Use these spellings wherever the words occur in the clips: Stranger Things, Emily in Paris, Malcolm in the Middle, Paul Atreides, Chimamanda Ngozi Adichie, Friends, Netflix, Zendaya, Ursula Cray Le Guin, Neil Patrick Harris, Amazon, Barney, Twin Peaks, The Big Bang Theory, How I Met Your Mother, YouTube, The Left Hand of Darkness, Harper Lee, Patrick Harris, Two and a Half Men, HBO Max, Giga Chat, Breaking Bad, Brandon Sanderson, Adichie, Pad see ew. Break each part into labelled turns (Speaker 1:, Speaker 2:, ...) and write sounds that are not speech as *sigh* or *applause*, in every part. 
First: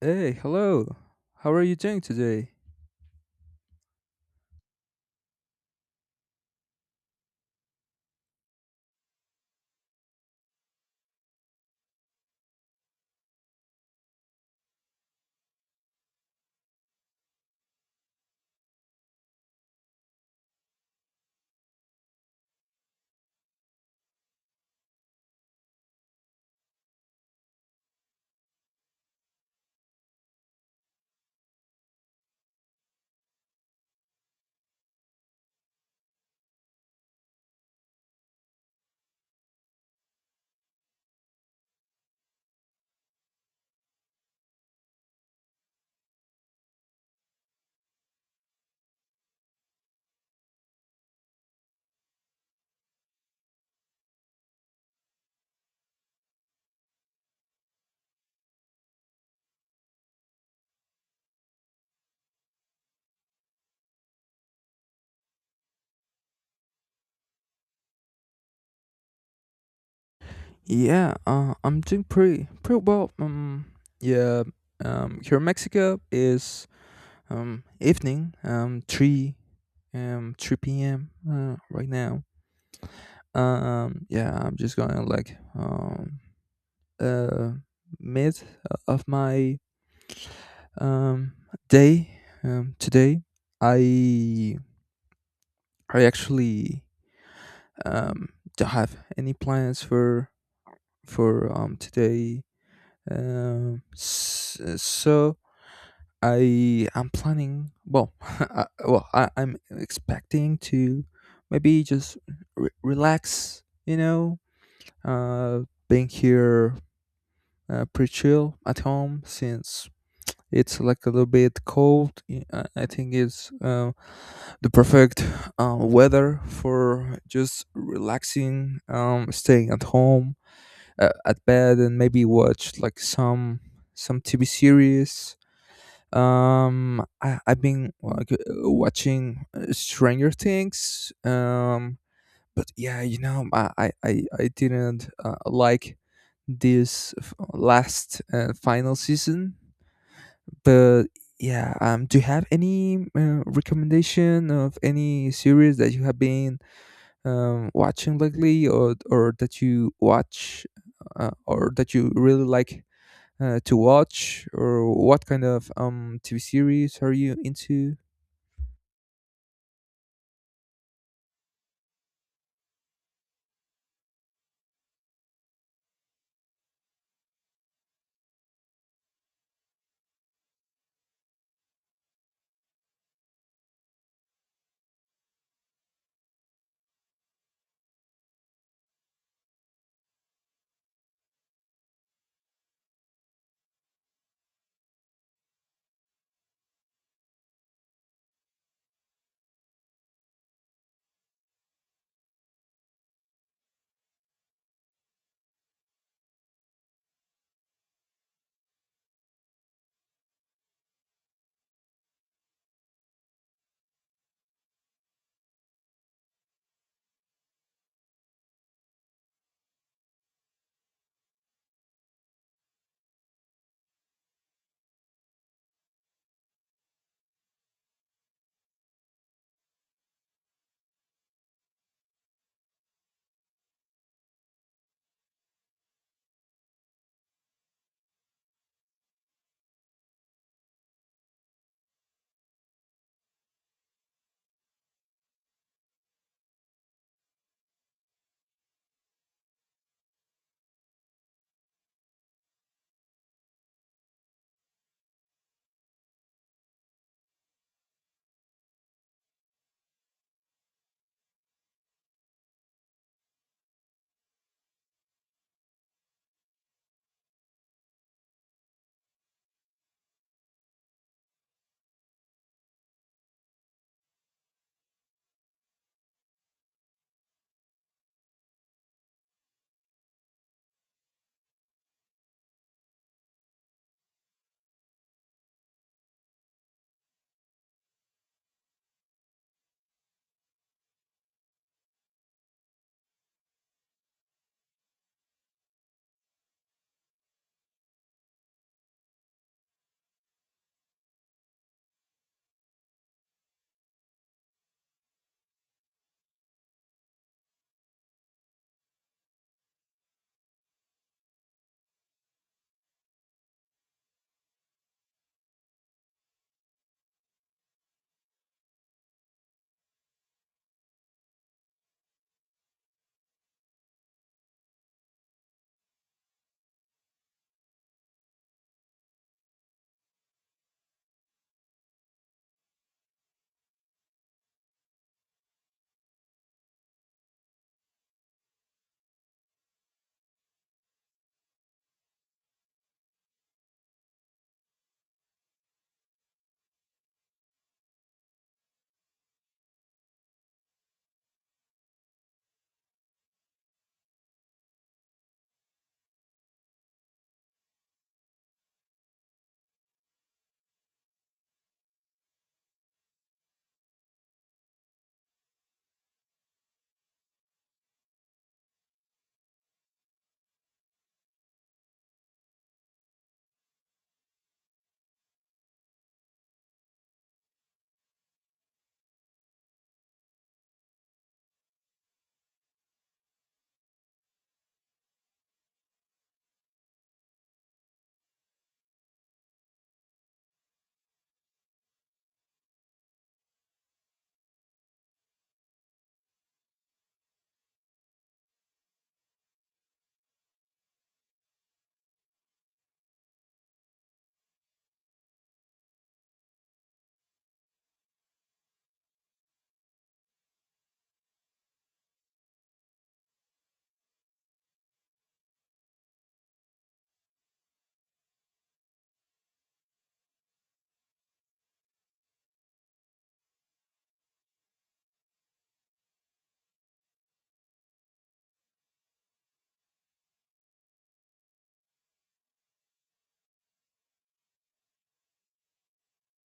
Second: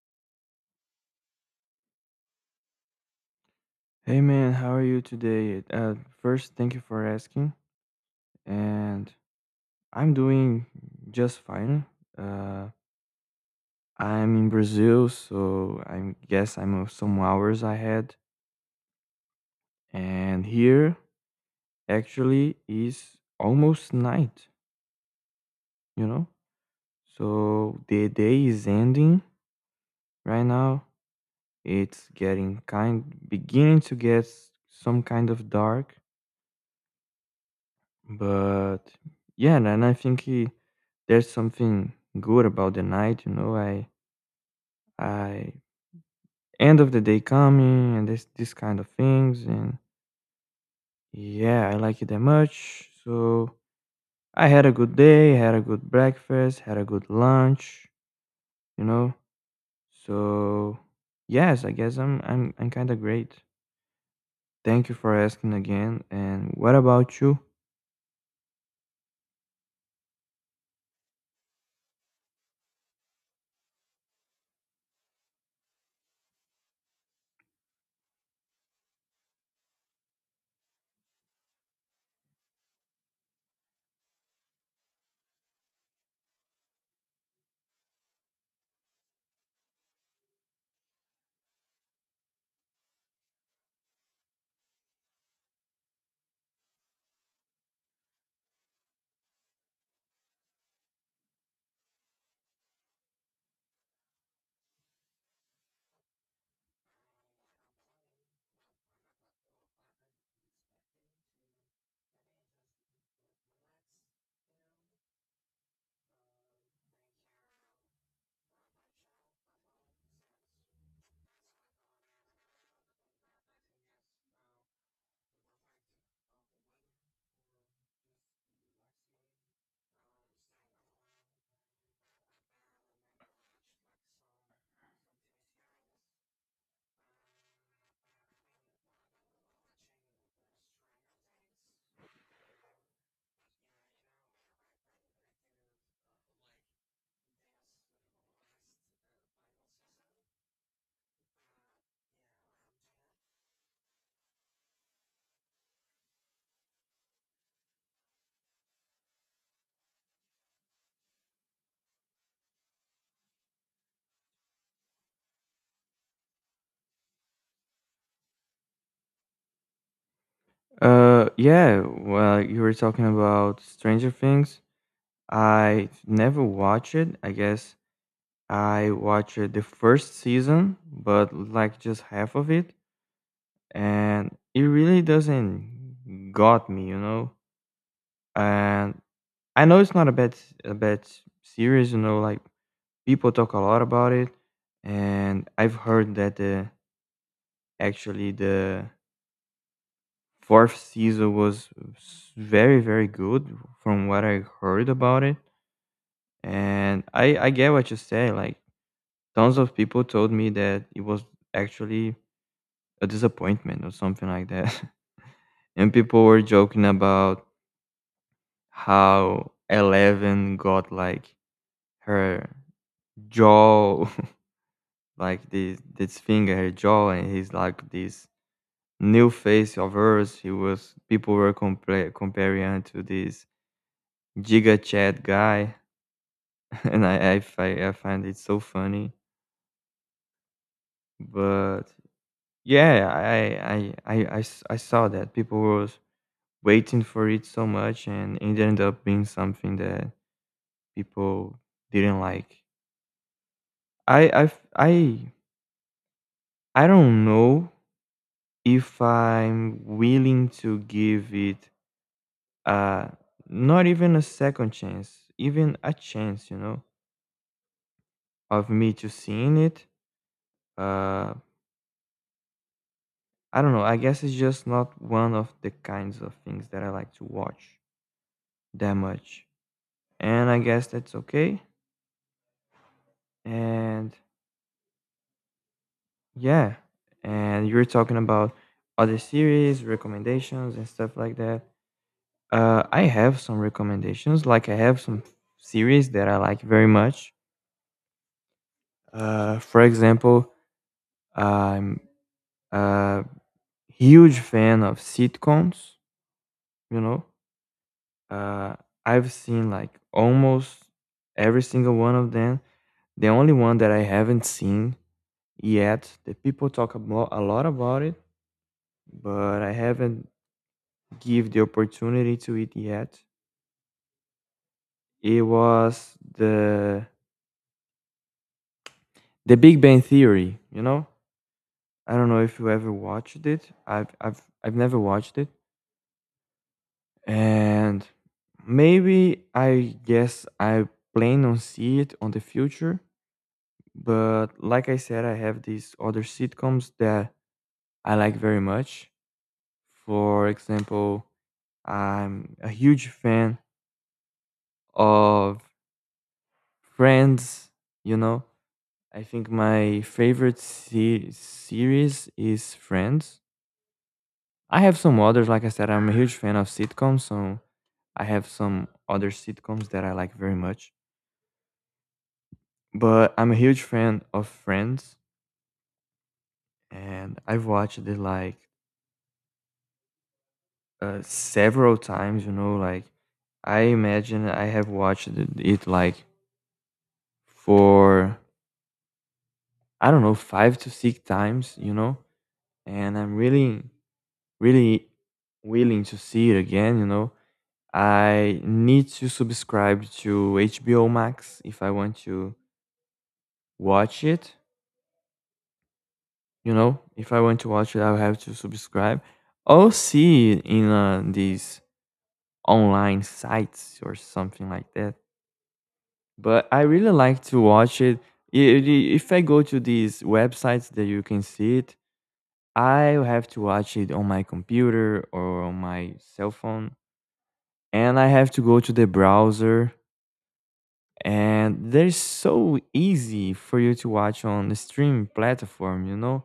Speaker 1: Hey, hello. How are you doing today?
Speaker 2: Hey man, how are you today? First, thank you for asking. And I'm doing just fine. Uh, I'm in Brazil, so I guess I'm of some hours ahead. And here actually is almost night, you know? So the day is ending right now. It's getting beginning to get some kind of dark. But yeah, and there's something good about the night, you know. I end of the day coming and this kind of things, and yeah, I like it that much. So I had a good day, had a good breakfast, had a good lunch, you know. So yes, I guess I'm kind of great. Thank you for asking again. And what about you?
Speaker 1: Yeah, I'm doing pretty well. Yeah, here in Mexico is evening, three p.m. Right now. Yeah, I'm just gonna like uh mid of my um day today. I I actually um don't have any plans for today. So I am planning. Well, *laughs* I'm expecting to maybe just relax. You know, uh, being here, pretty chill at home since it's like a little bit cold. I think it's the perfect weather for just relaxing, staying at home, at bed and maybe watch like some TV series. I've been like watching Stranger Things. But yeah, you know, I didn't like this f- last final season. But yeah, do you have any recommendation of any series that you have been watching lately, or that you watch, or that you really like to watch, or what kind of TV series are you into?
Speaker 2: Yeah. Well, you were talking about Stranger Things. I never watch it. I guess I watched the first season, but like just half of it, and it really doesn't got me, you know. And I know it's not a bad series, you know. Like people talk a lot about it, and I've heard that the actually the fourth season was very very good from what I heard about it. And I get what you say, like tons of people told me that it was actually a disappointment or something like that. *laughs* And people were joking about how Eleven got like her jaw, *laughs* like this finger, her jaw, and he's like this new face of hers. He was people were compla comparing her to this Giga Chat guy, *laughs* and I find it so funny. But yeah, I saw that people was waiting for it so much, and it ended up being something that people didn't like. i i i, I don't know if I'm willing to give it, uh not even a second chance, even a chance, you know, of me to seeing it. uh I don't know. I guess it's just not one of the kinds of things that I like to watch that much, and I guess that's okay. And yeah, and you're talking about other series recommendations and stuff like that. I have some recommendations. Like I have some series that I like very much. For example, I'm a huge fan of sitcoms. You know, uh, I've seen like almost every single one of them. The only one that I haven't seen yet, that people talk about a lot about it, but I haven't give the opportunity to it yet. It was the Big Bang Theory, you know? I don't know if you ever watched it. I've never watched it. And maybe I guess I plan on see it on the future. But like I said, I have these other sitcoms that I like very much. For example, I'm a huge fan of Friends, you know? I think my favorite series is Friends. I have some others. Like I said, I'm a huge fan of sitcoms, so I have some other sitcoms that I like very much. But I'm a huge fan of Friends, and I've watched it like several times. You know, like I imagine I have watched it, like, for I don't know, five to six times. You know, and I'm really, really willing to see it again. You know, I need to subscribe to HBO Max if I want to watch it. You know, if I want to watch it, I'll have to subscribe or see it in these online sites or something like that. But I really like to watch it. I- If I go to these websites that you can see it, I have to watch it on my computer or on my cell phone. And I have to go to the browser, and they're so easy for you to watch on the streaming platform. You know,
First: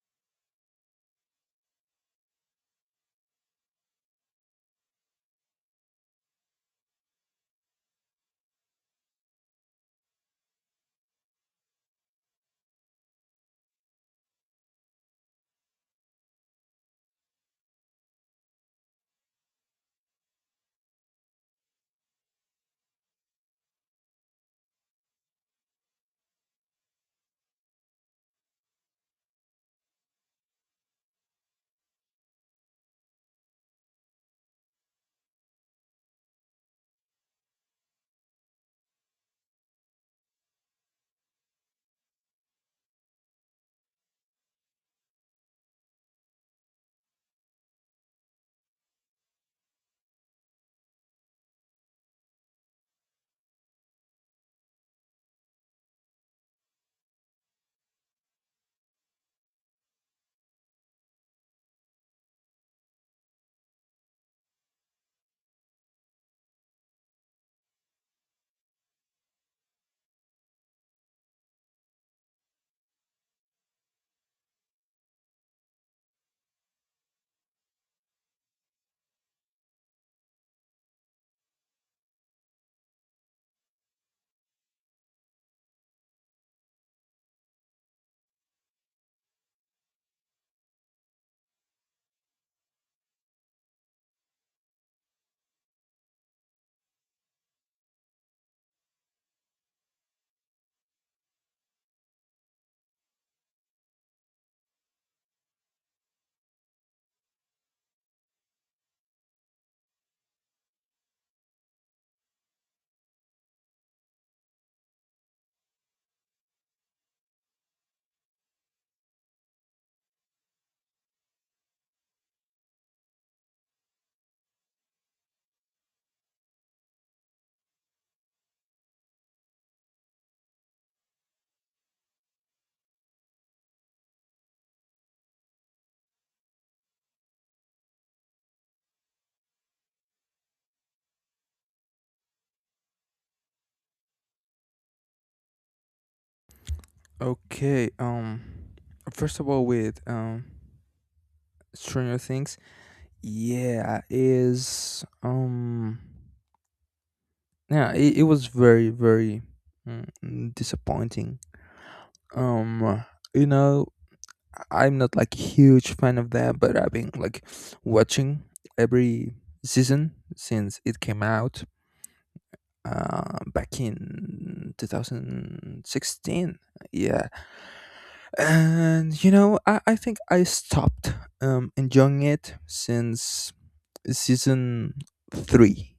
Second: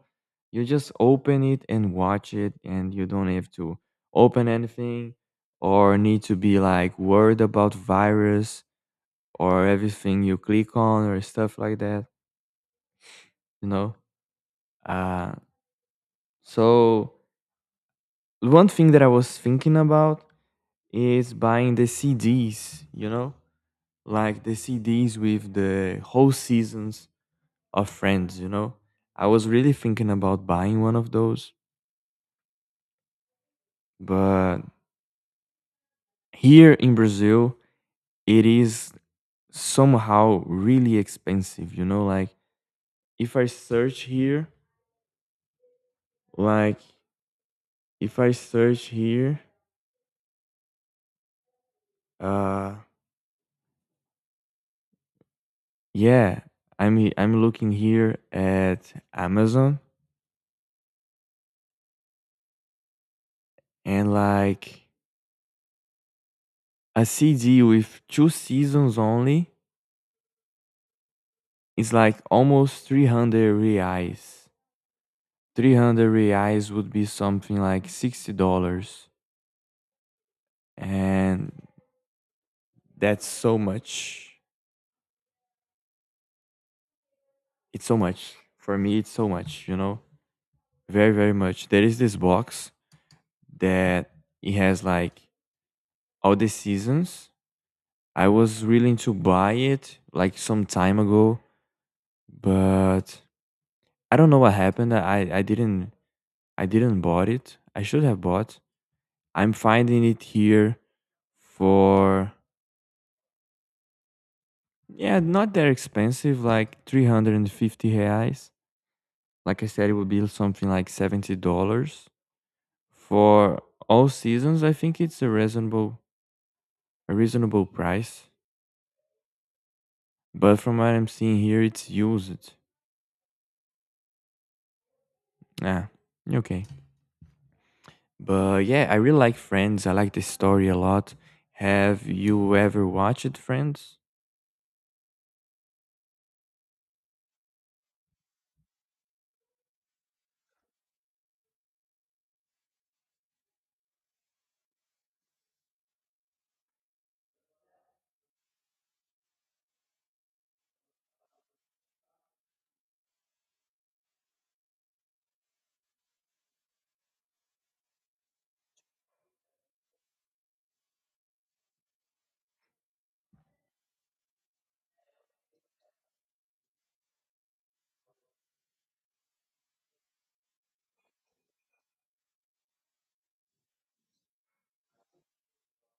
Speaker 2: you just open it and watch it, and you don't have to open anything or need to be like worried about virus or everything you click on or stuff like that, you know. uh, so one thing that I was thinking about is buying the CDs, you know, like the CDs with the whole seasons of friends, you know? I was really thinking about buying one of those, but here in Brazil, it is somehow really expensive, you know? Like, if I search here, like, if I search here, uh, yeah, I'm looking here at Amazon, and like a CD with two seasons only is like almost 300 reais. 300 reais would be something like $60, and that's so much. It's so much for me, it's so much, you know, very very much. There is this box that it has like all the seasons. I was willing to buy it like some time ago, but I don't know what happened. I didn't, I didn't bought it. I should have bought. I'm finding it here for yeah, not that expensive, like 350 reais. Like I said, it would be something like $70 for all seasons. I think it's a reasonable price. But from what I'm seeing here, it's used. Ah, okay. But yeah, I really like Friends. I like the story a lot. Have you ever watched Friends?
Speaker 1: Okay. First of all, with Stranger Things, yeah, is um. Yeah, it was very very, disappointing, um you know. I'm not like huge fan of that, but I've been like watching every season since it came out back in 2016. Yeah. And you know, I think I stopped enjoying it since season three.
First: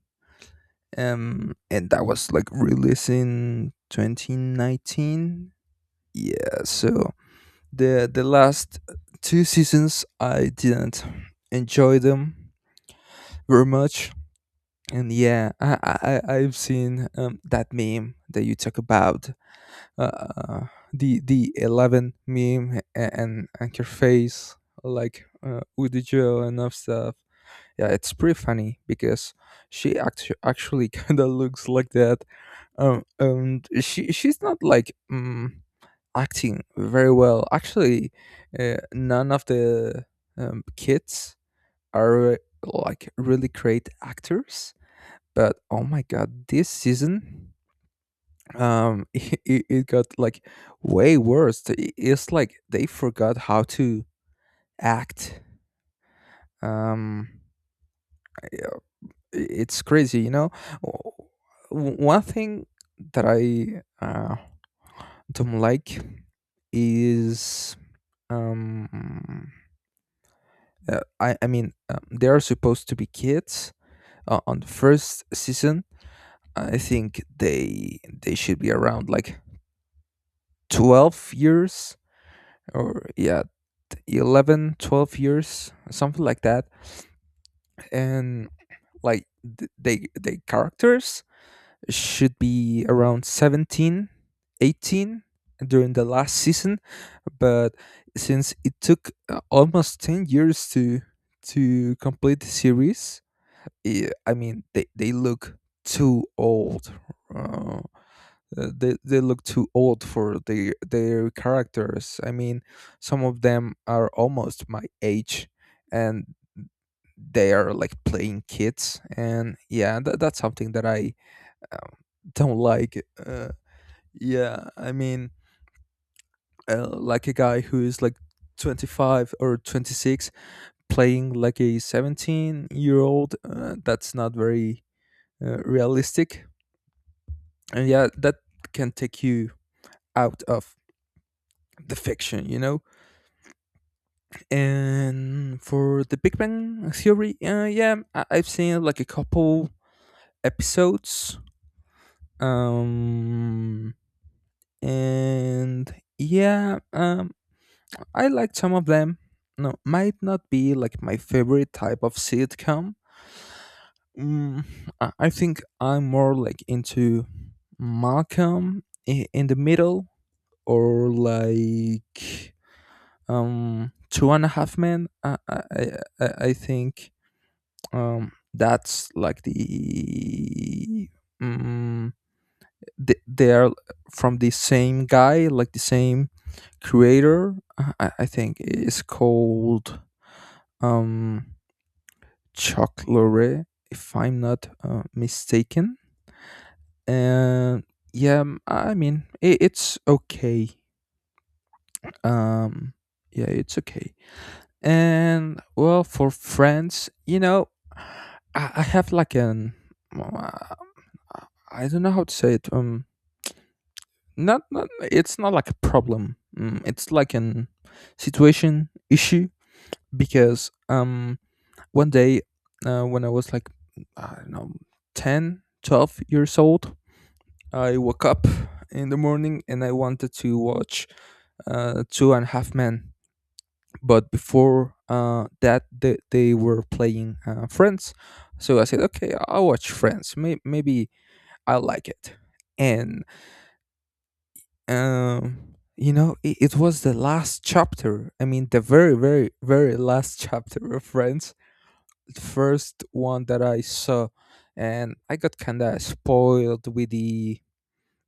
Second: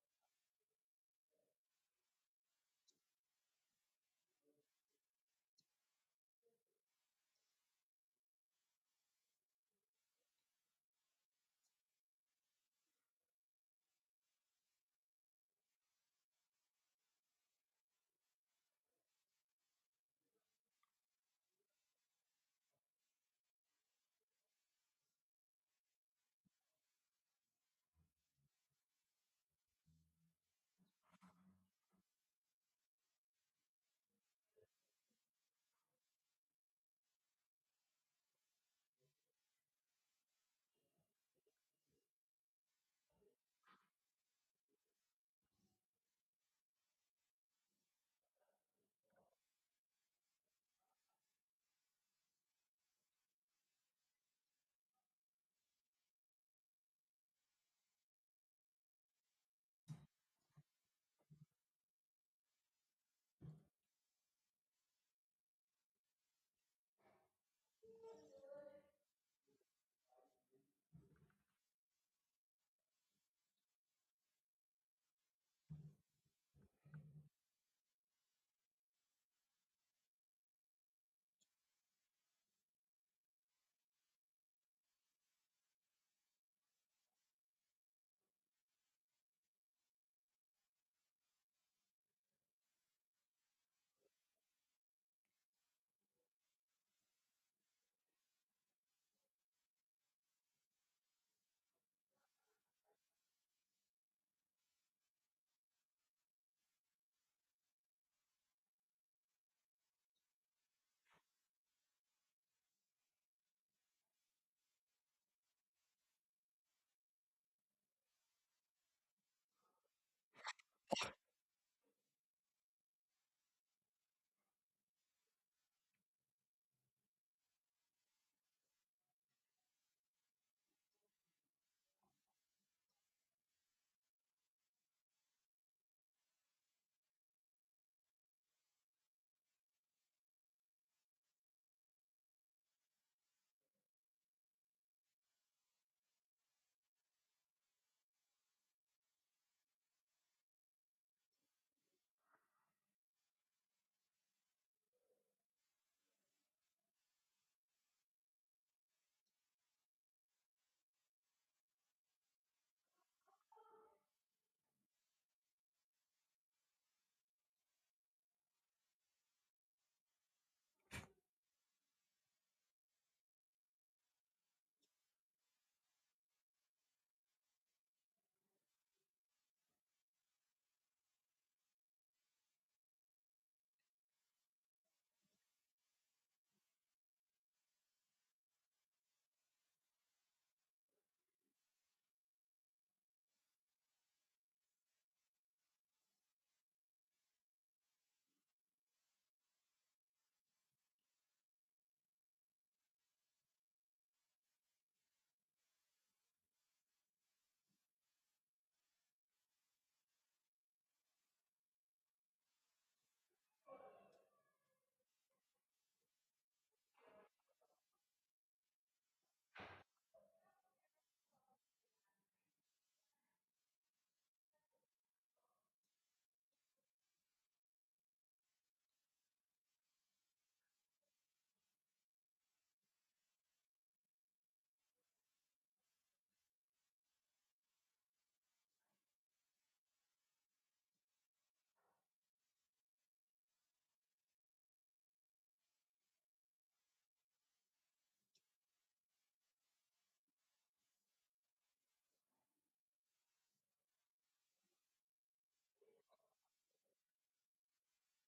Speaker 1: And that was like released in 2019. Yeah, so the last two seasons I didn't enjoy them very much. And yeah, I've seen, that meme that you talk about, uh, the eleven meme and her face like, Woody Joe and enough stuff. Yeah, it's pretty funny because actually *laughs* kind of looks like that. And she's not like acting very well. Actually, none of the kids are like really great actors, but oh my god, this season, *laughs* it got like way worse. It's like they forgot how to act. um yeah, it's crazy, you know. One thing that I, don't like is, um I mean, they are supposed to be kids on the first season. I think they should be around like 12 years or yeah, 11, 12 years, something like that. And like they characters should be around 17, 18 during the last season, but since it took almost 10 years to complete the series. Yeah, I mean, they look too old. Uh, they look too old for their characters. I mean, some of them are almost my age, and they are like playing kids. And yeah, that's something that I, um, don't like. Yeah, I mean, like a guy who is like 25 or 26 playing like a 17 year old. That's not very realistic, and yeah, that can take you out of the fiction, you know. And for the Big Bang Theory, yeah, I've seen like a couple episodes. um and yeah, I liked some of them. No, might not be like my favorite type of sitcom. mm, I think I'm more like into Malcolm in the Middle, or like Two and a Half Men. I think that's like the, um, they are from the same guy, like the same creator. I think it's called um Chocolate if I'm not mistaken. And yeah, it's okay. um yeah, it's okay. And well, for Friends, you know, I have like an, well, uh, I don't know how to say it. Not it's not like a problem. It's like an situation issue because one day, when I was like, I don't know, 10, 12 years old, I woke up in the morning and I wanted to watch Two and a Half Men, but before that they were playing Friends. So I said, okay, I'll watch Friends. Maybe I like it. And you know, it was the last chapter, I mean the very very very last *laughs* chapter of Friends, the first one that I saw. And I got kind of spoiled with the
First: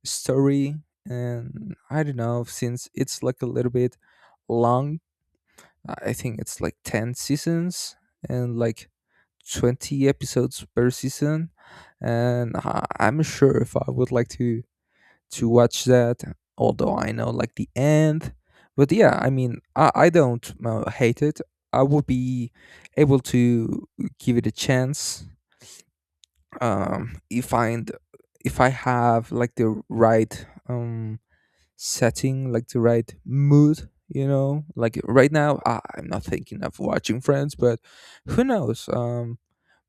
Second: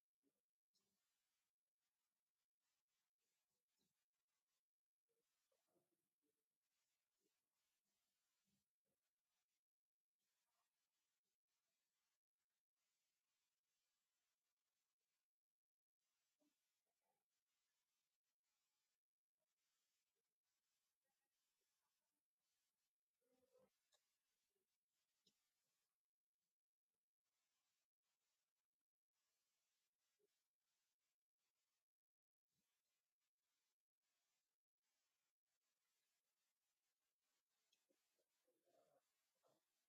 Speaker 1: story. And I don't know, since it's like a little bit long, I think it's like 10 seasons and like 20 episodes per season. And I'm sure if I would like to watch that, although I know like the end. But yeah, I mean, I don't hate it. I would be able to give it a chance, um, if I if I have like the right, um, setting, like the right mood, you know. Like right now, I'm not thinking of watching Friends. But who knows, um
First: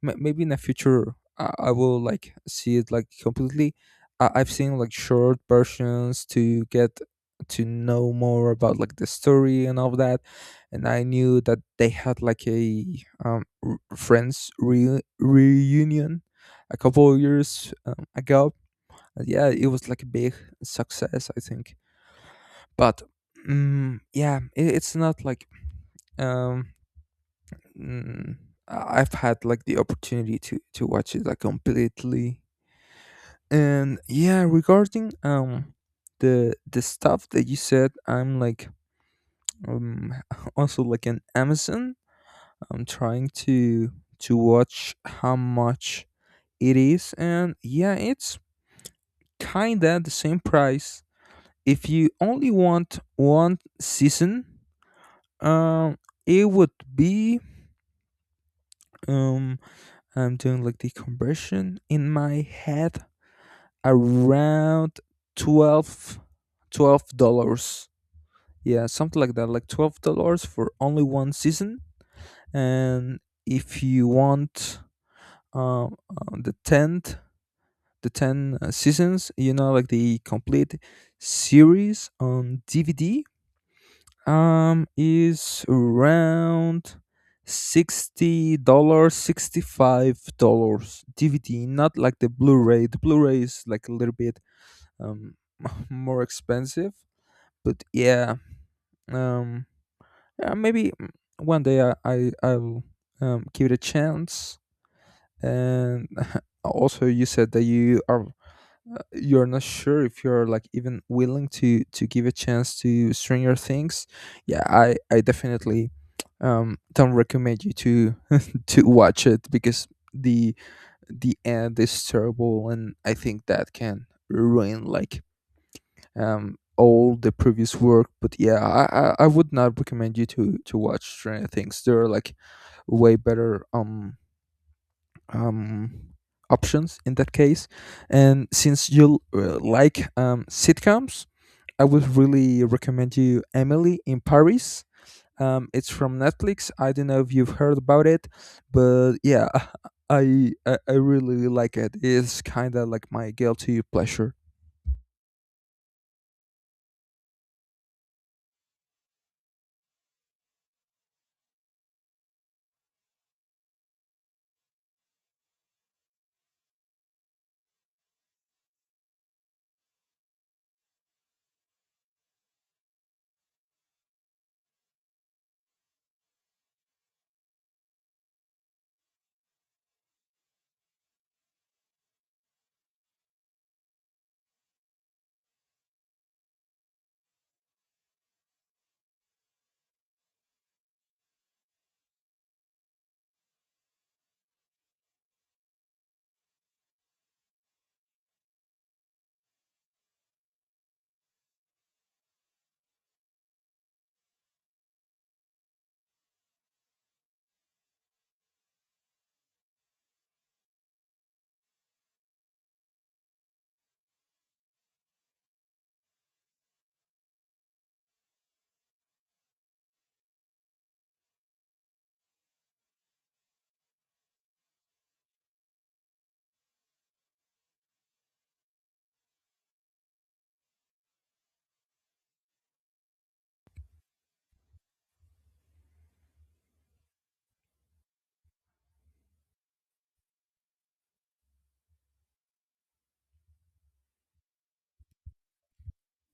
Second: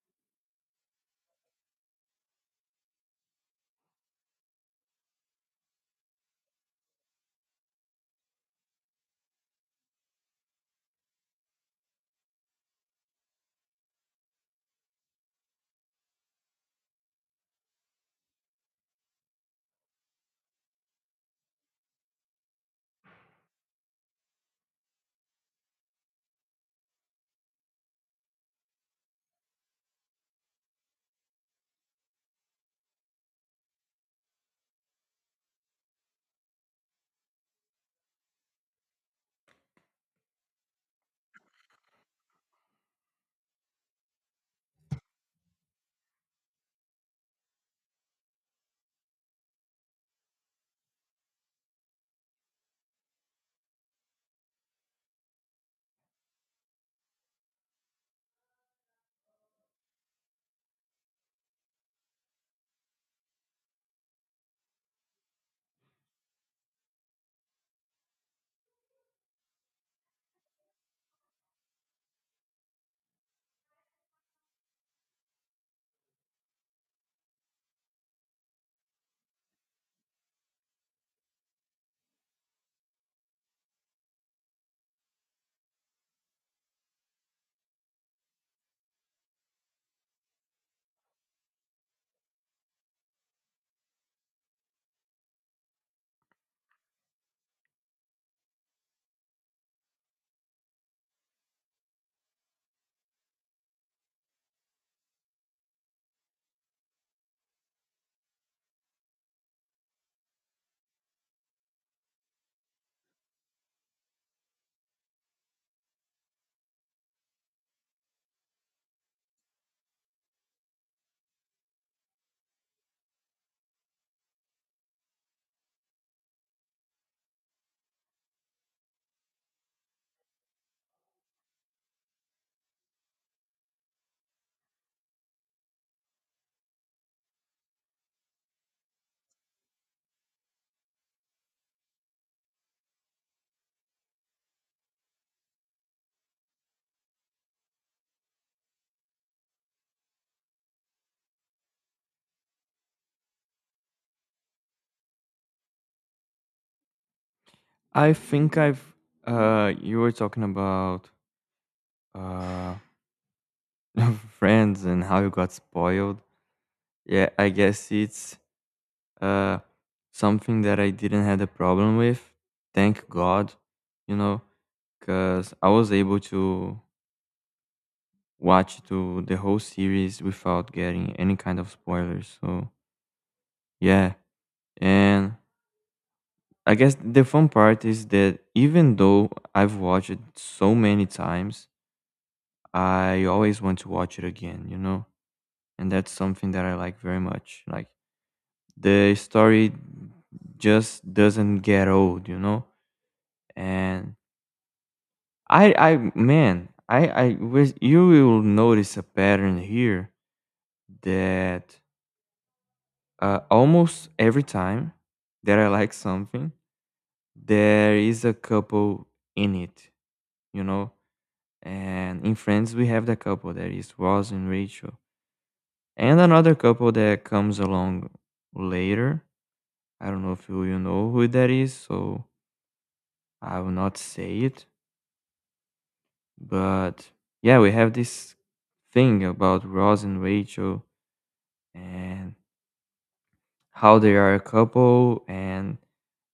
Speaker 1: m- maybe in the future I will like see it like completely. I've seen like short versions to get to know more about like the story and all that. And I knew that they had like a, Friends reunion a couple of years, ago. And yeah, it was like a big success, I think. But yeah, it's not like, um, mm, I've had like the opportunity to watch it like completely. And yeah, regarding the stuff that you said, I'm like um *laughs* also like an Amazon. I'm trying to watch how much it is, and yeah, it's kinda the same price. If you only want one season, um, it would be, um I'm doing like the conversion in my head, around 12, $12. Yeah, something like that, like $12 for only one season. And if you want, uh, uh, the 10th the 10 seasons, you know, like the complete series on DVD, is around $60, $65, DVD, not like the Blu-ray. The Blu-ray is like a little bit, um *laughs* more expensive. But yeah, um, yeah, maybe, one day I'll give it a chance. And *laughs* also, you said that you're not sure if you're like even willing to give a chance to Stranger Things. Yeah, I definitely, don't recommend you to *laughs* to watch it because the the end is terrible, and I think that can ruin like, all the previous work. But yeah, I would not recommend you to watch Stranger Things. There are like way better, um, options in that case. And since you like sitcoms, I would really recommend you Emily in Paris. It's from Netflix. I don't know if you've heard about it, but yeah, *laughs* I really like it. It's kind of like my guilty pleasure.
Speaker 2: I think I've You were talking about uh *laughs* friends and how you got spoiled. Yeah, I guess it's uh something that I didn't had a problem with. Thank God, you know, because I was able to watch to the whole series without getting any kind of spoilers. So yeah, and I guess the fun part is that even though I've watched it so many times, I always want to watch it again. You know, and that's something that I like very much. Like the story just doesn't get old, you know. And man, I wish you will notice a pattern here that almost every time that I like something, there is a couple in it, you know. And in Friends, we have the couple that is Ross and Rachel, and another couple that comes along later. I don't know if you, you know who that is, so I will not say it. But yeah, we have this thing about Ross and Rachel, and how they are a couple, and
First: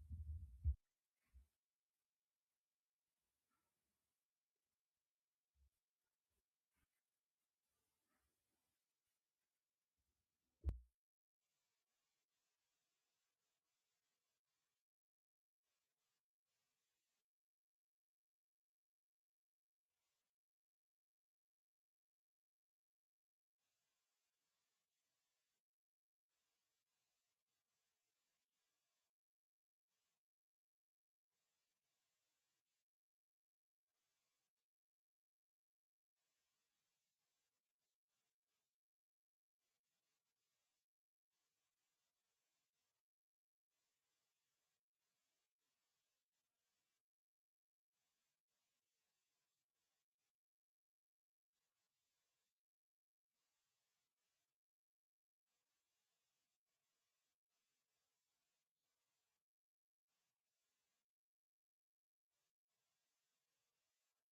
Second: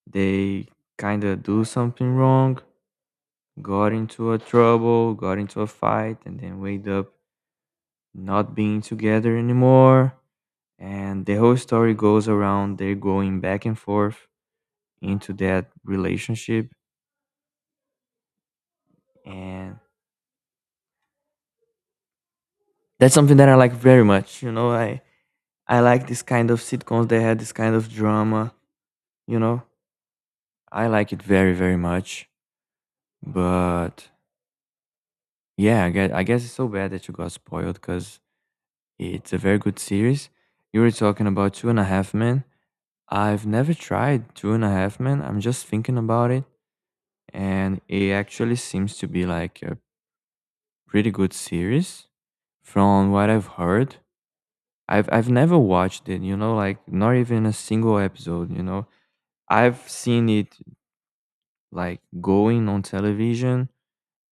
Speaker 2: they kind of do something wrong, got into a trouble, got into a fight, and then wake up not being together anymore. And the whole story goes around they're going back and forth into that relationship. And that's something that I like very much. You know, I like this kind of sitcoms that had this kind of drama, you know? I like it very, very much. But yeah, I guess it's so bad that you got spoiled because it's a very good series. You were talking about Two and a Half Men. I've never tried Two and a Half Men. I'm just thinking about it. And it actually seems to be like a pretty good series from what I've heard. I've never watched it, you know, like not even a single episode, you know. I've seen it like going on television.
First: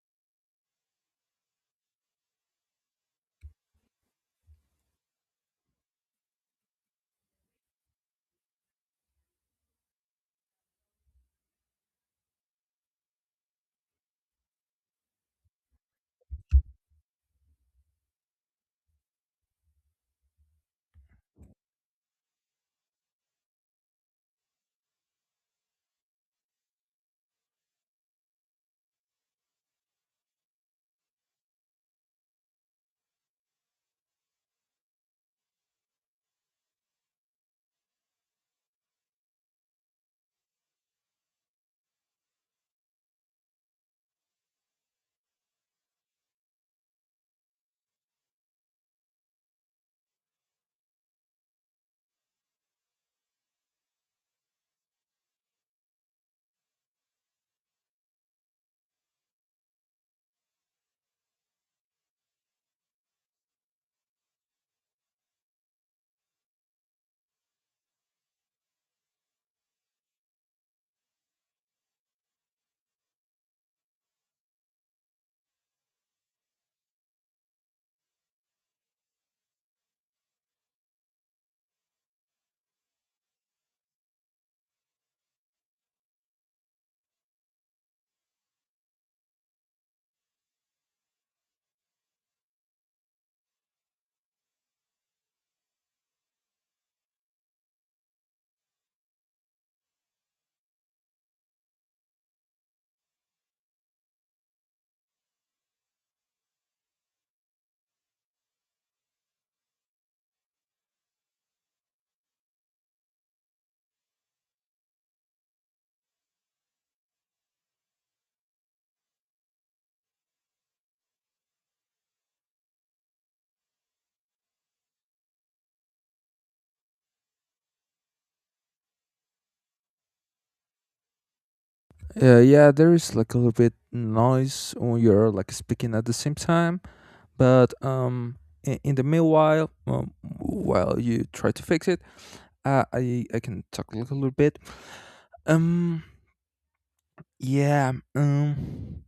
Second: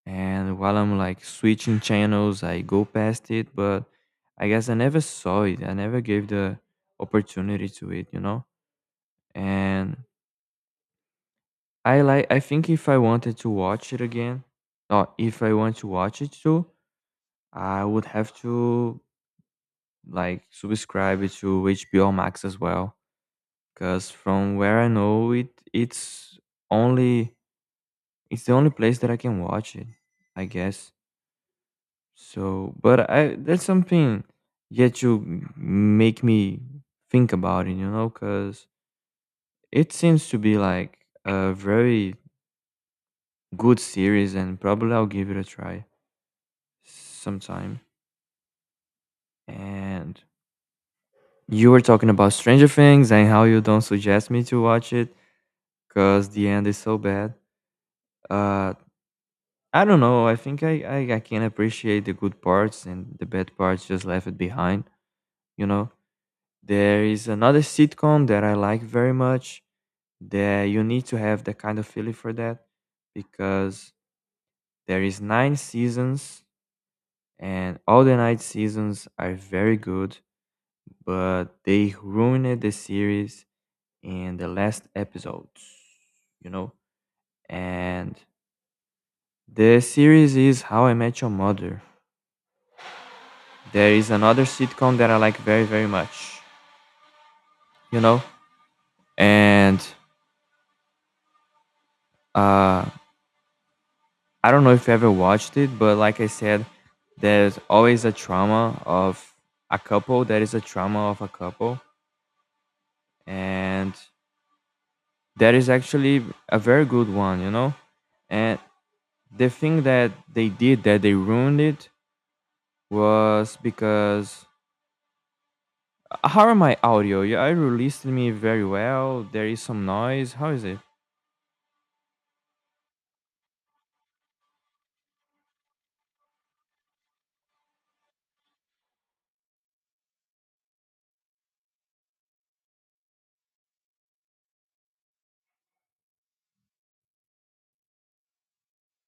Speaker 2: And while I'm like switching channels, I go past it, but I guess I never saw it. I never gave the opportunity to it, you know? And I think if I wanted to watch it again, or if I want to watch it too, I would have to like subscribe it to HBO Max as well. Cause from where I know it, only it's the only place that I can watch it, I guess. So, but I that's something yet you make me think about it, you know, because it seems to be like a very good series, and probably I'll give it a try sometime. And you were talking about Stranger Things and how you don't suggest me to watch it because the end is so bad. Uh, I don't know. I think I I can appreciate the good parts and the bad parts just left it behind, you know. There is another sitcom that I like very much that you need to have that kind of feeling for, that because there is nine seasons and all the nine seasons are very good, but they ruined the series in the last episodes, you know? And the series is How I Met Your Mother. There is another sitcom that I like very, very much, you know? And uh I don't know if you ever watched it, but like I said, there's always a trauma of a couple. There is a trauma of a couple, and that is actually a very good one, you know. And the thing that they did that they ruined it was because, how are my audio? Yeah, I released me very well. There is some noise. How is it?
Speaker 1: Yeah, there is like a little bit noise when you're like speaking at the same time, but in the meanwhile, while you try to fix it, I can talk like a little bit. Um, yeah,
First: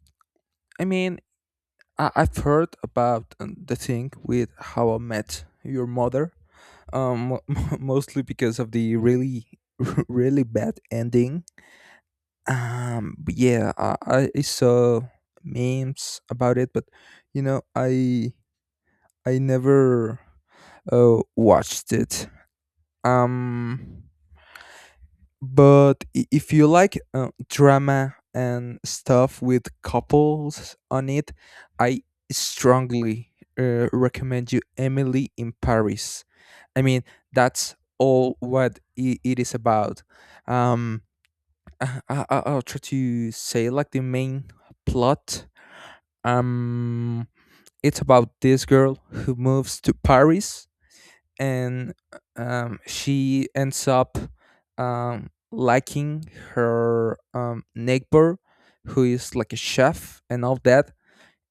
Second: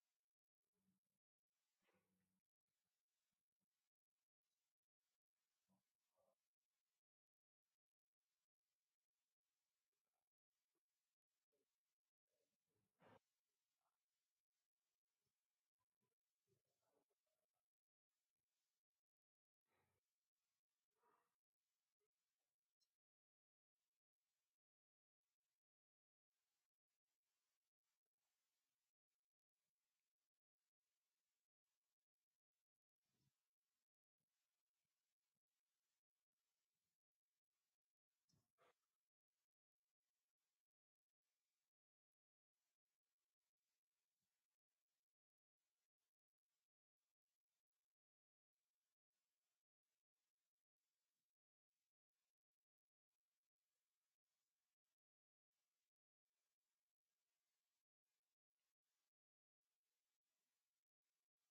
Speaker 1: I mean, I've heard about, the thing with How I Met Your Mother, um, *laughs* mostly because of the really *laughs* really bad ending. But yeah, I saw memes about it. But you know, I never watched it. um but if you like drama and stuff with couples on it, I strongly, recommend you Emily in Paris. I mean, that's all what I it is about. um I'll try to say like the main plot. Um, it's about this girl who moves to Paris, and she ends up, liking her, neighbor who is like a chef and all that.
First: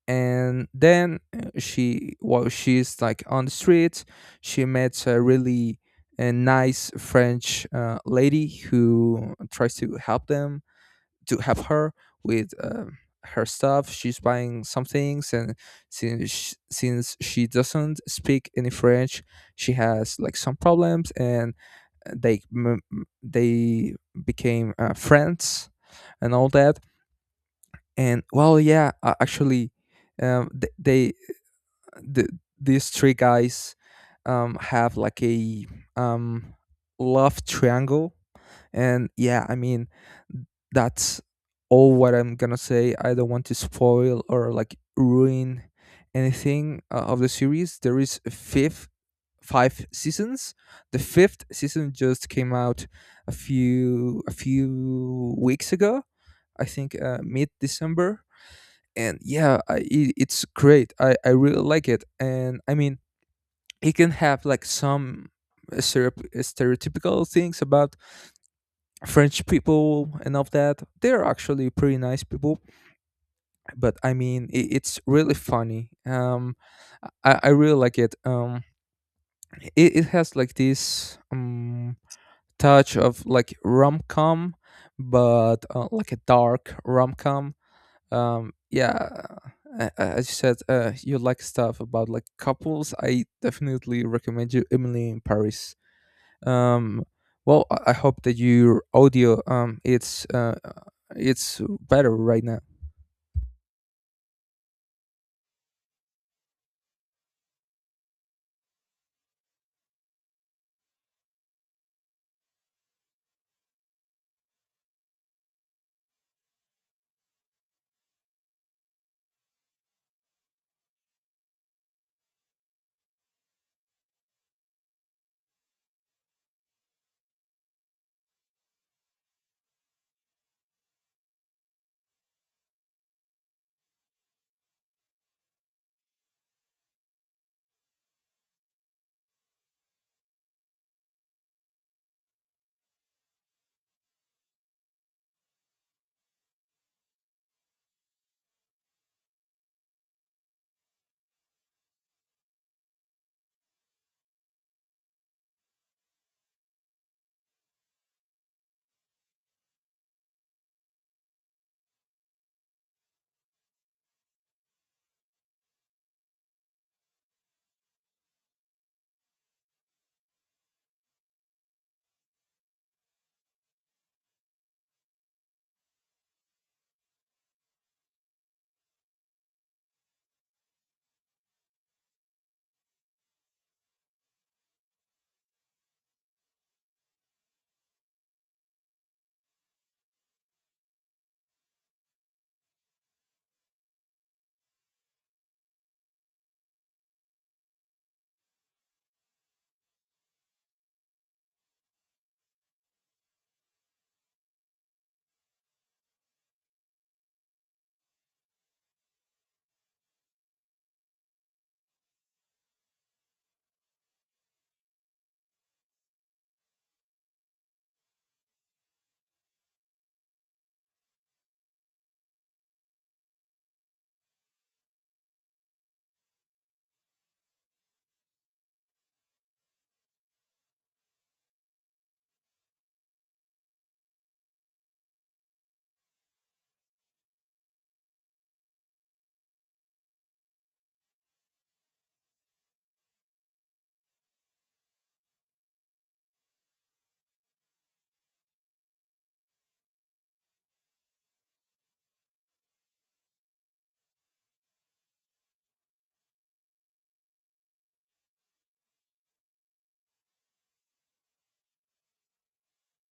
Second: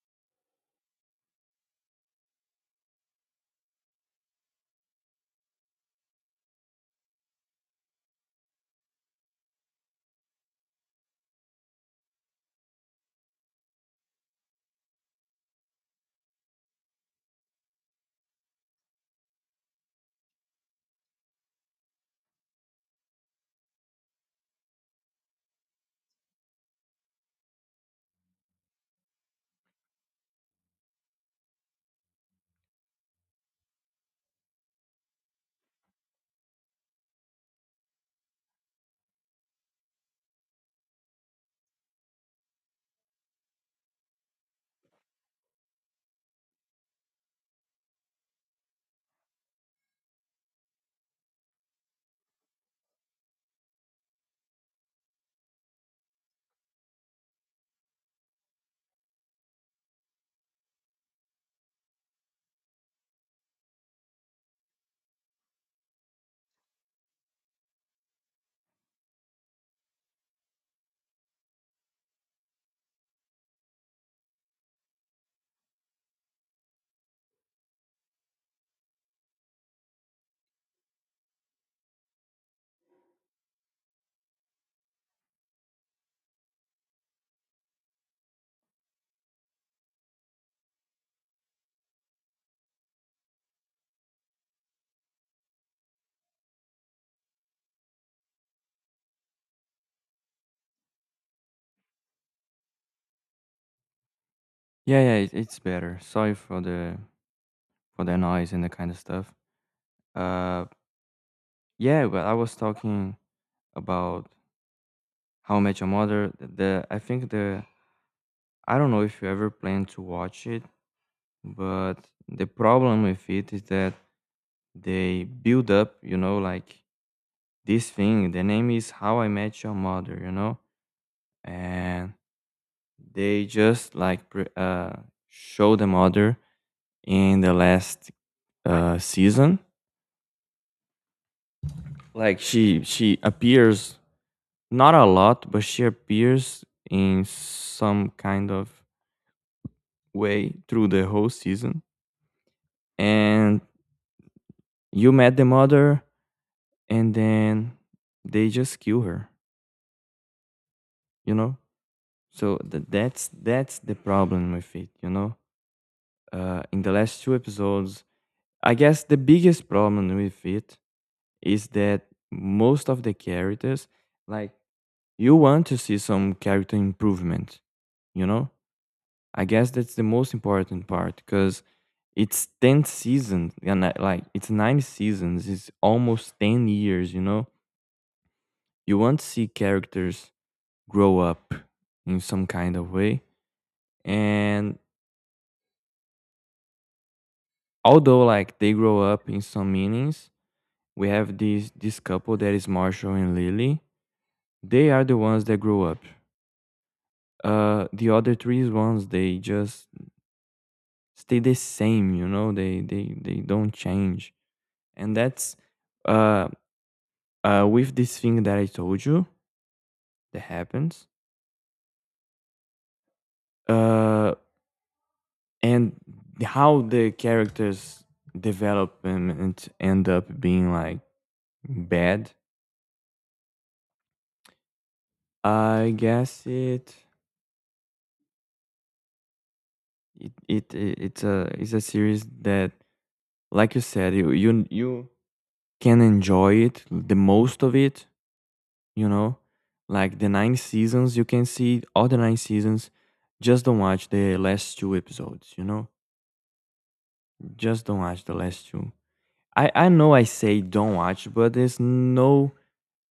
Speaker 1: And then while she's like on the street, she meets a really, a nice French, lady who tries to help them to help her with her stuff. She's buying some things, and since she doesn't speak any French, she has like some problems, and they became friends and all that. And well, yeah, actually, um, th- they the, these three guys, have like a, um, love triangle. And yeah, I mean, that's all what I'm gonna say. I don't want to spoil or like ruin anything of the series. There is a fifth five seasons. The fifth season just came out a few weeks ago. I think, mid December. And yeah, it's great. I really like it. And I mean, it can have like some stereotypical things about French people and of that. They're actually pretty nice people, but I mean, it's really funny. I really like it. It has like this touch of like rom com, but like a dark rom com. Um, yeah. As you said, you like stuff about like couples. I definitely recommend you Emily in Paris. Um well i I hope that your audio it's better right now.
Speaker 2: Yeah, yeah, it's better. Sorry for the noise and the kind of stuff. Uh, yeah, but I was talking about How I Met Your Mother. The I think the I don't know if you ever plan to watch it, but the problem with it is that they build up, like this thing. The name is How I Met Your Mother, and they just like show the mother in the last season. Like she appears not a lot, but she appears in some kind of way through the whole season, and you met the mother, and then they just kill her you know so that's the problem with it in the last two episodes. I guess the biggest problem with it is that most of the characters, like, you want to see some character improvement you know i guess that's the most important part because it's 10th season and like, it's nine seasons, it's almost 10 years. You want to see characters grow up in some kind of way. And although, like, they grow up in some meanings, we have this couple that is Marshall and Lily. They are the ones that grow up. The other three ones, they just stay the same. They don't change. And that's uh with this thing that I told you, that happens, uh and how the characters development end up being like bad. I guess it it i- it's a series that, like you said, you can enjoy it the most of it. You know, like the nine seasons, you can see all the nine seasons. Just don't watch the last two episodes. Just don't watch the last two. I know I say don't watch, but there's no,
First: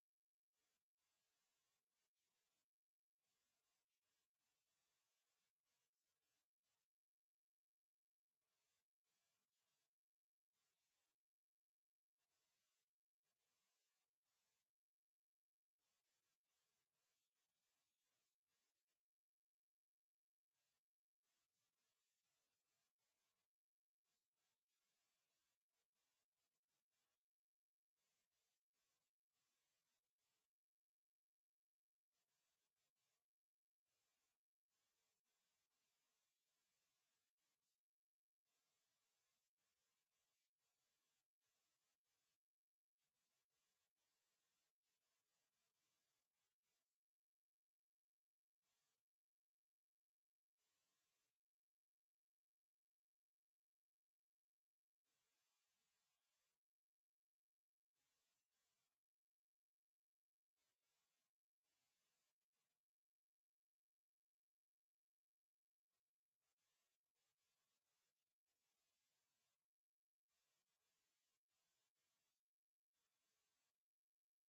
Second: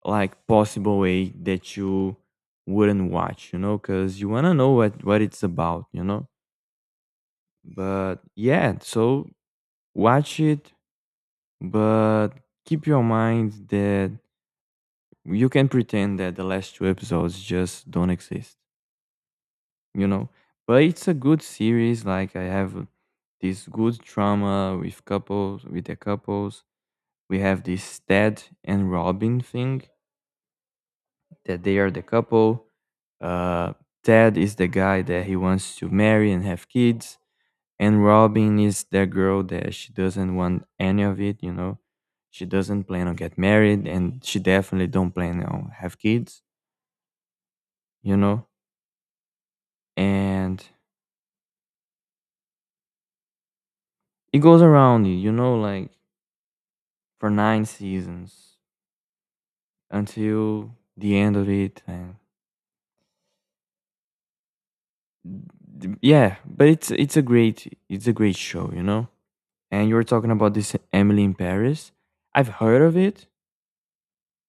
Speaker 2: like, possible way that you wouldn't watch. You know, because you wanna know what it's about. But yeah, so watch it, but keep your mind that you can pretend that the last two episodes just don't exist, you know? But it's a good series. Like, I have this good drama with couples, with the couples. We have this Ted and Robin thing that they are the couple. Uh, Ted is the guy that he wants to marry and have kids. And Robin is that girl that she doesn't want any of it. She doesn't plan on get married, and she definitely don't plan on have kids, you know. And it goes around you, like, for nine seasons until the end of it, and yeah, but it's a great show. And you were talking about this Emily in Paris. I've heard of it,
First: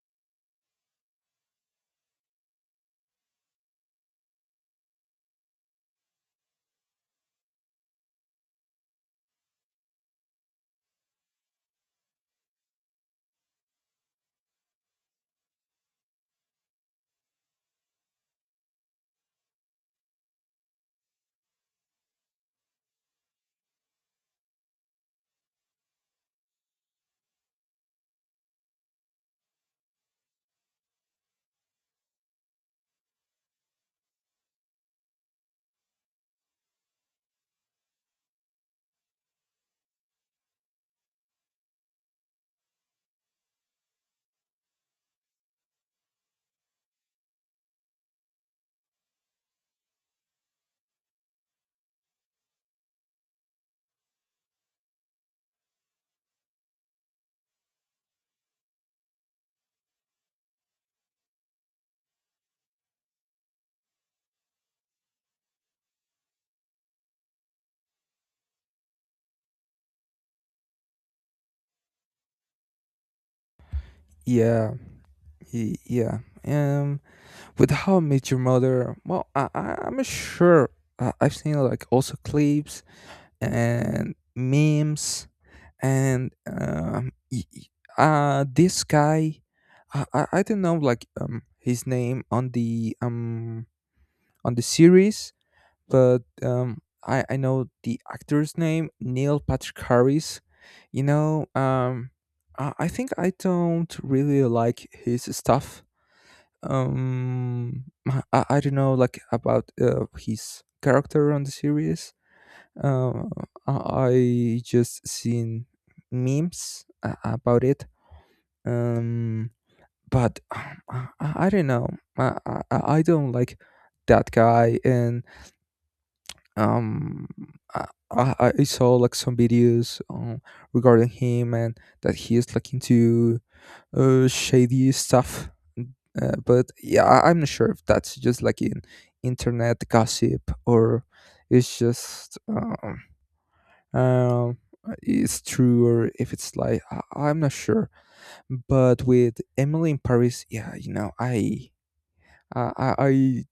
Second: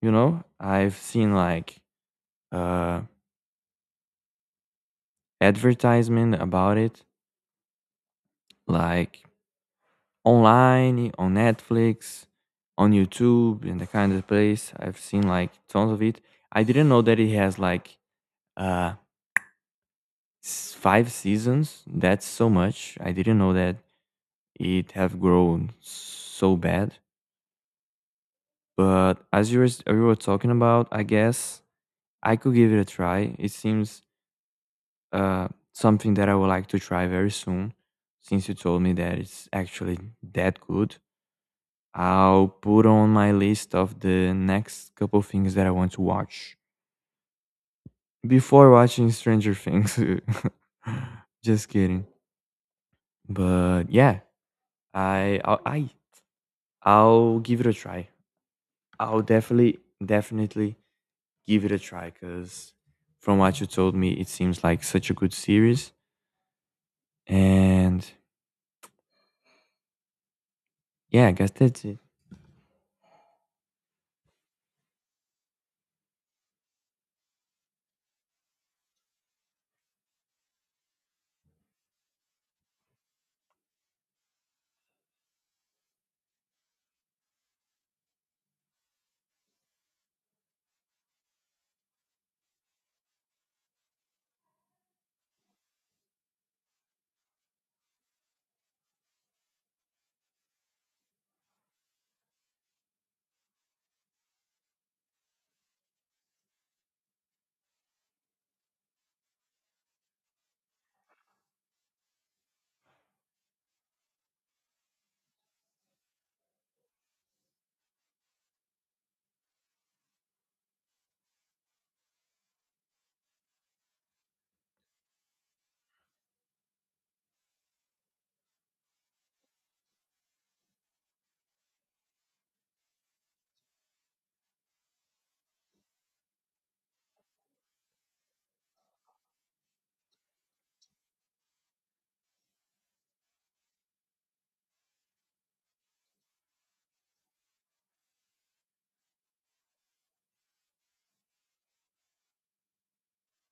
Speaker 2: you know. I've seen, like, uh advertisement about it, like, online, on Netflix, on YouTube, in the kind of place. I've seen like tons of it. I didn't know that it has like uh five seasons. That's so much. I didn't know that it have grown so bad. But as you were talking about, I guess I could give it a try. It seems uh something that I would like to try very soon, since you told me that it's actually that good. I'll put on my list of the next couple things that I want to watch before watching Stranger Things. *laughs* Just kidding. But yeah, I I'll, I will give it a try. I'll definitely definitely give it a try, cuz from what you told me it seems like such a good series. And yeah, I guess that's it.
Speaker 1: Yeah y- yeah um with How I Met Your Mother, I'm not sure. I've seen like also clips and memes, and this guy, I don't know like his name on the series, but I know the actor's name, Neil Patrick Harris. You know, I think I don't really like his stuff. I don't know like about his character on the series. Uh, I just seen memes about it. Um, but I don't know. I, I don't like that guy. And um I, I I saw like some videos regarding him and that he is like into shady stuff. But yeah, I'm not sure if that's just like in internet gossip or it's just um it's true or if it's like, I'm not sure. But with Emily in Paris, yeah, you know, I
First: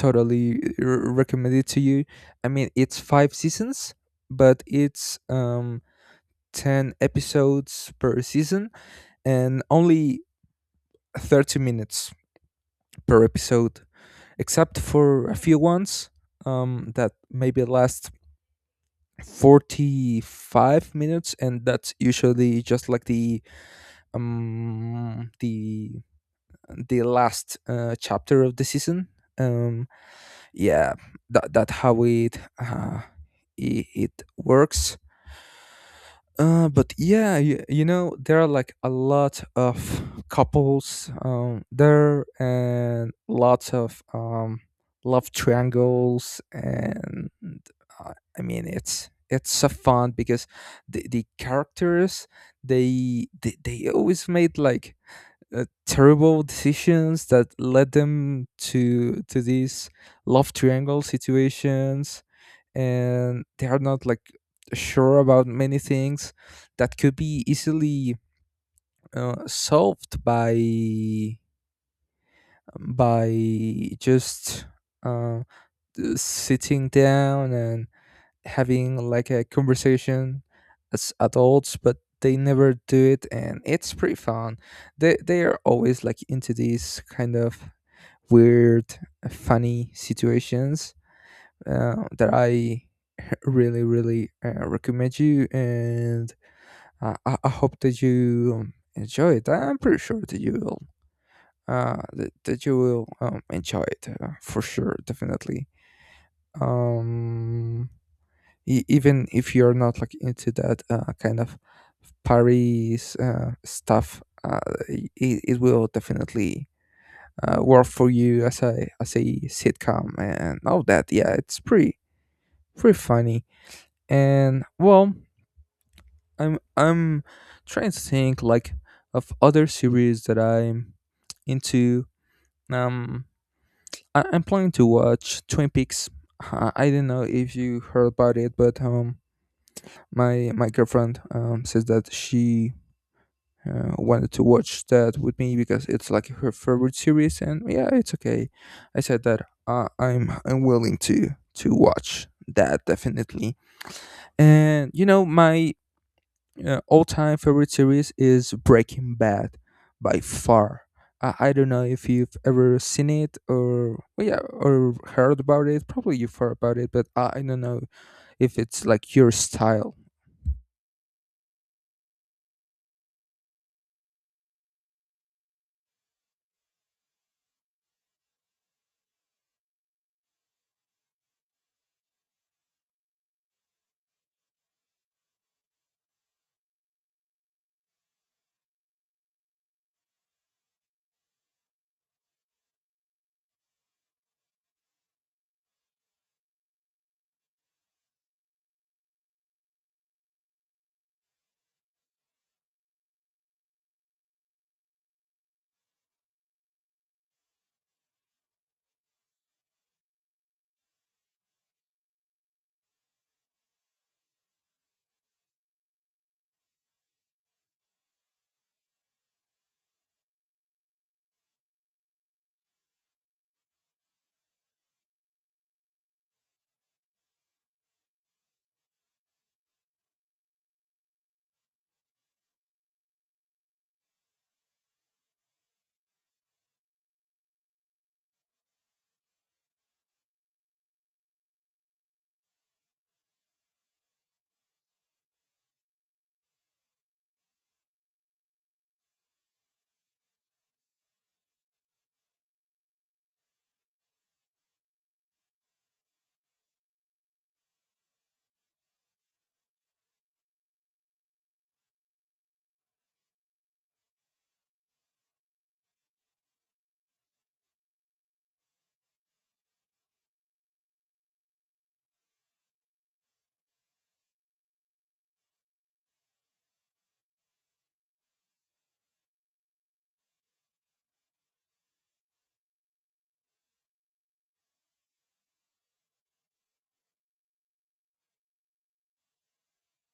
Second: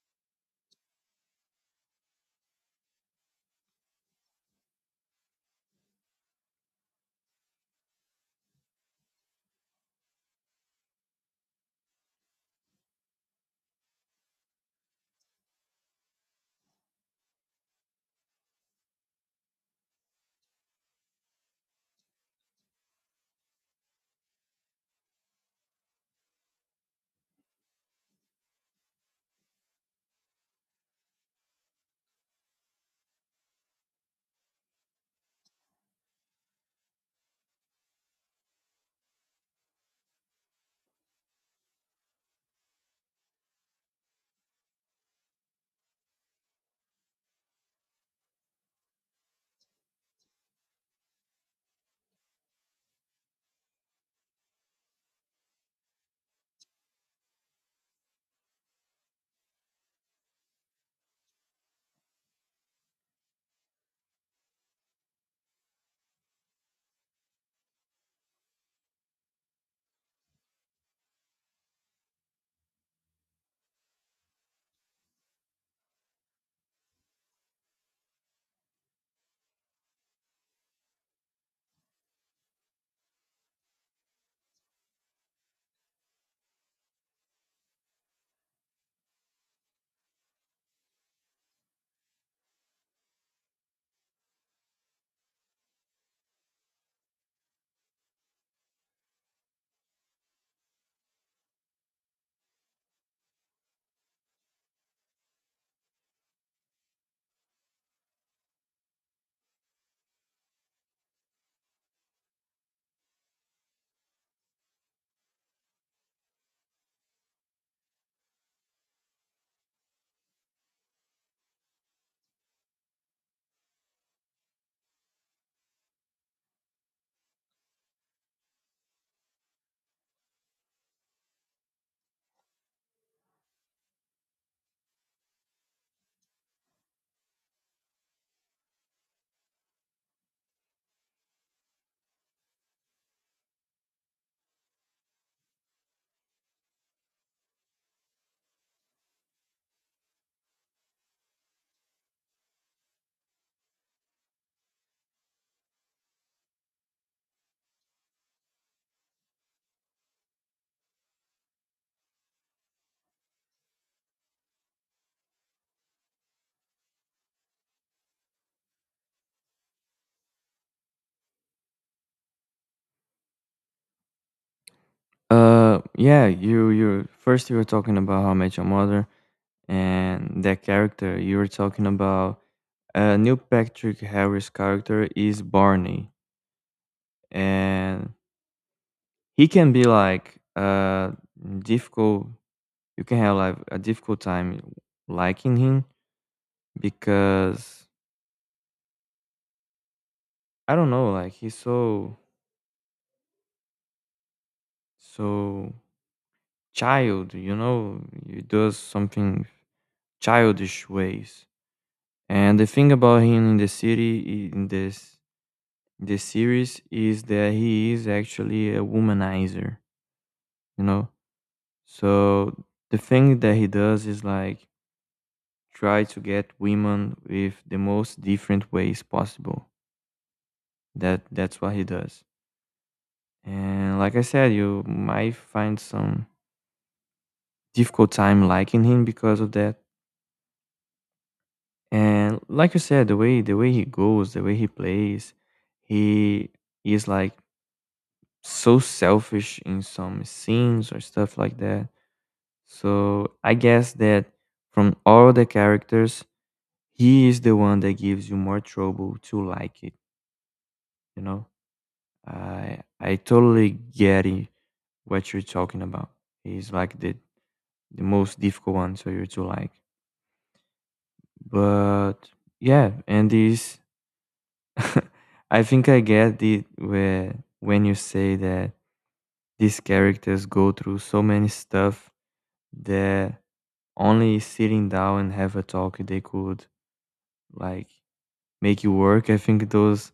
Speaker 1: totally recommend it to you. I mean, it's five seasons, but it's 10 episodes per season and only 30 minutes per episode, except for a few ones that maybe last 45 minutes, and that's usually just like um the the last chapter of the season. Um yeah that that how it works. But yeah, you know, there are like a lot of couples there and lots of love triangles. And uh, i mean, it's so fun because the characters, they always made like terrible decisions that led them to these love triangle situations, and they are not like sure about many things that could be easily solved by just uh, sitting down and having like a conversation as adults, but they never do it. And it's pretty fun. They are always like into these kind of weird, funny situations that I really, really recommend you. And I hope that you enjoy it. I'm pretty sure that you will. That you will enjoy it, for sure, definitely. Um, Even if you're not like into that kind of Paris stuff, it will definitely work for you as a sitcom and all that. Yeah, it's pretty funny. And well, I'm trying to think like of other series that I'm into. Um, I'm planning to watch Twin Peaks. I don't know if you heard about it, but my girlfriend says that she wanted to watch that with me because it's like her favorite series, and yeah, it's okay. I said that I'm willing to watch that, definitely. And you know, my all-time favorite series is Breaking Bad, by far. I don't know if you've ever seen it or, well, yeah, or heard about it. Probably you've heard about it, but I don't know if it's like your style
Speaker 2: Yeah, you first, you were talking about How I Met Your Mother, and that character you were talking about, A new Patrick Harris character is Barney, and he can be like difficult. You can have like a difficult time liking him because I don't know, like, he's so so child. You know, he does something childish ways. And the thing about him in the city in this the series is that he is actually a womanizer. You know, so the thing that he does is like try to get women with the most different ways possible. That's what he does. And like I said, you might find some difficult time liking him because of that. And like you said, the way he goes, the way he plays, he is, like, so selfish in some scenes or stuff like that. So I guess that from all the characters he is the one that gives you more trouble to like it you know i i totally get it, what you're talking about. He's like the most difficult one, so you're to like. But yeah, and this. *laughs* I think I get it, where when you say that these characters go through so many stuff that only sitting down and have a talk they could, like, make it work. I think those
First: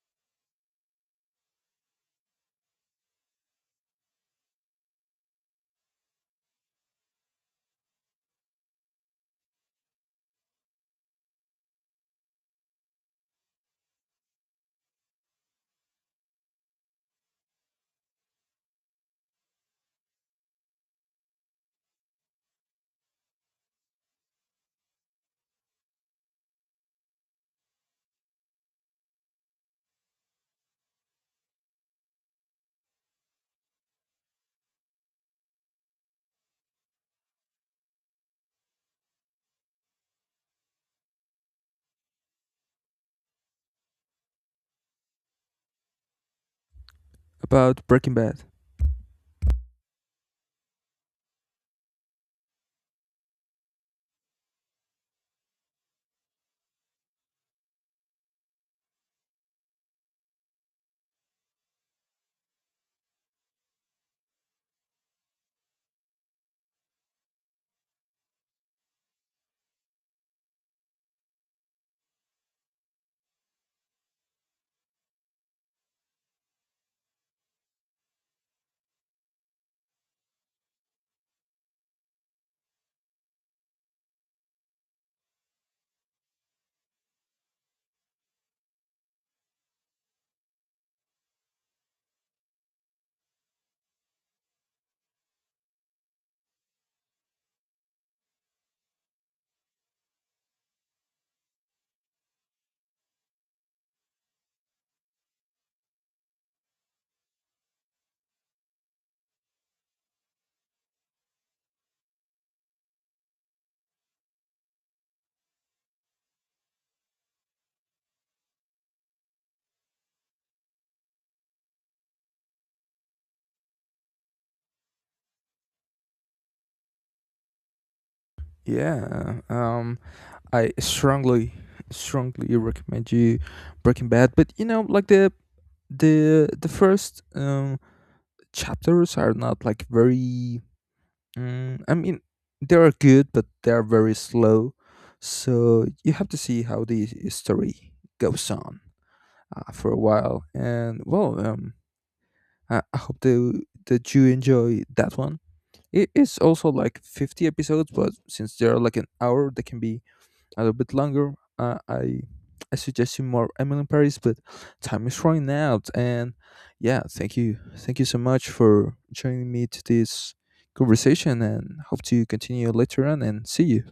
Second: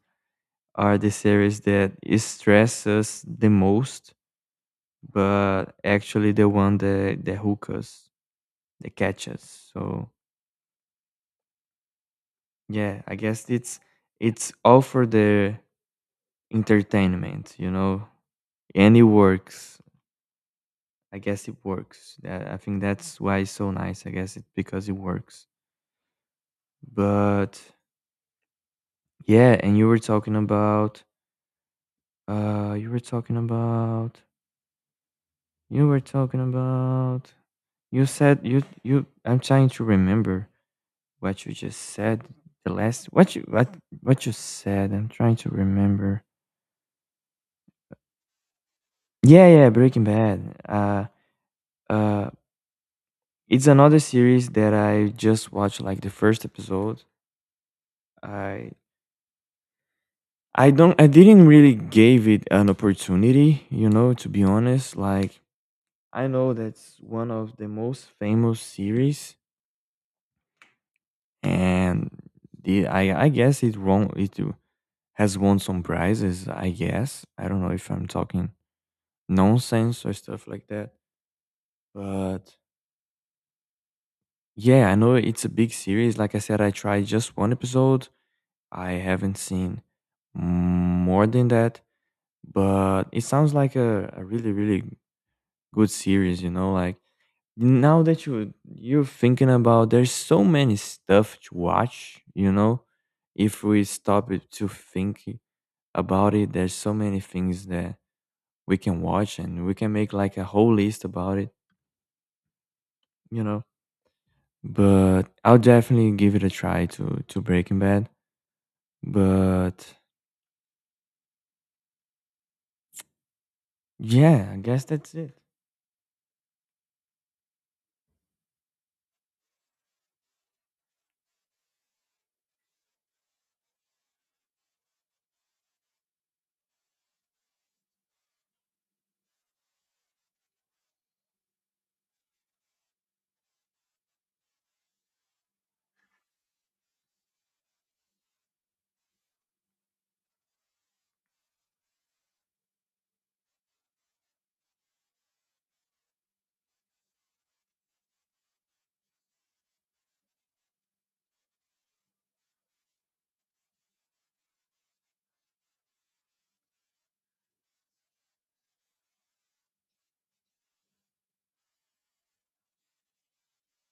Speaker 2: are the series that stress us the most, but actually the one that hook us, that catch us. So yeah, I guess it's all for the entertainment, you know, and it works. I guess it works. I think that's why it's so nice. I guess it's because it works. But yeah, and you were talking about uh you were talking about you were talking about you said you I'm trying to remember what you just said, the last what you said, I'm trying to remember.
Speaker 1: about Breaking Bad.
Speaker 2: Yeah, yeah, Breaking Bad. Uh it's another series that I just watched like the first episode. I I didn't really gave it an opportunity, you know, to be honest. Like, I know that's one of the most famous series, and the I guess it won it has won some prizes, I guess. I don't know if I'm talking nonsense or stuff like that. But yeah, I know it's a big series. Like I said, I tried just one episode. I haven't seen more than that, but it sounds like a really, really good series, you know, like now that you're thinking about, there's so many stuff to watch, you know. If we stop it to think about it, there's so many things that we can watch and we can make like a whole list about it, you know. But I'll definitely give it a try to Breaking Bad. But yeah, I guess that's it.
Speaker 1: Yeah, I strongly, strongly recommend you Breaking Bad. But you know, like the first chapters are not like very, I mean, they are good, but they are very slow. So you have to see how the story goes on for a while. And well, I hope that, that you enjoy that one. It is also like 50 episodes, but since they're like an hour, they can be a little bit longer. Uh, I I suggest you more Emily in Paris, but time is running out. And yeah, thank you so much for joining me to this conversation, and hope to continue later on. And see you.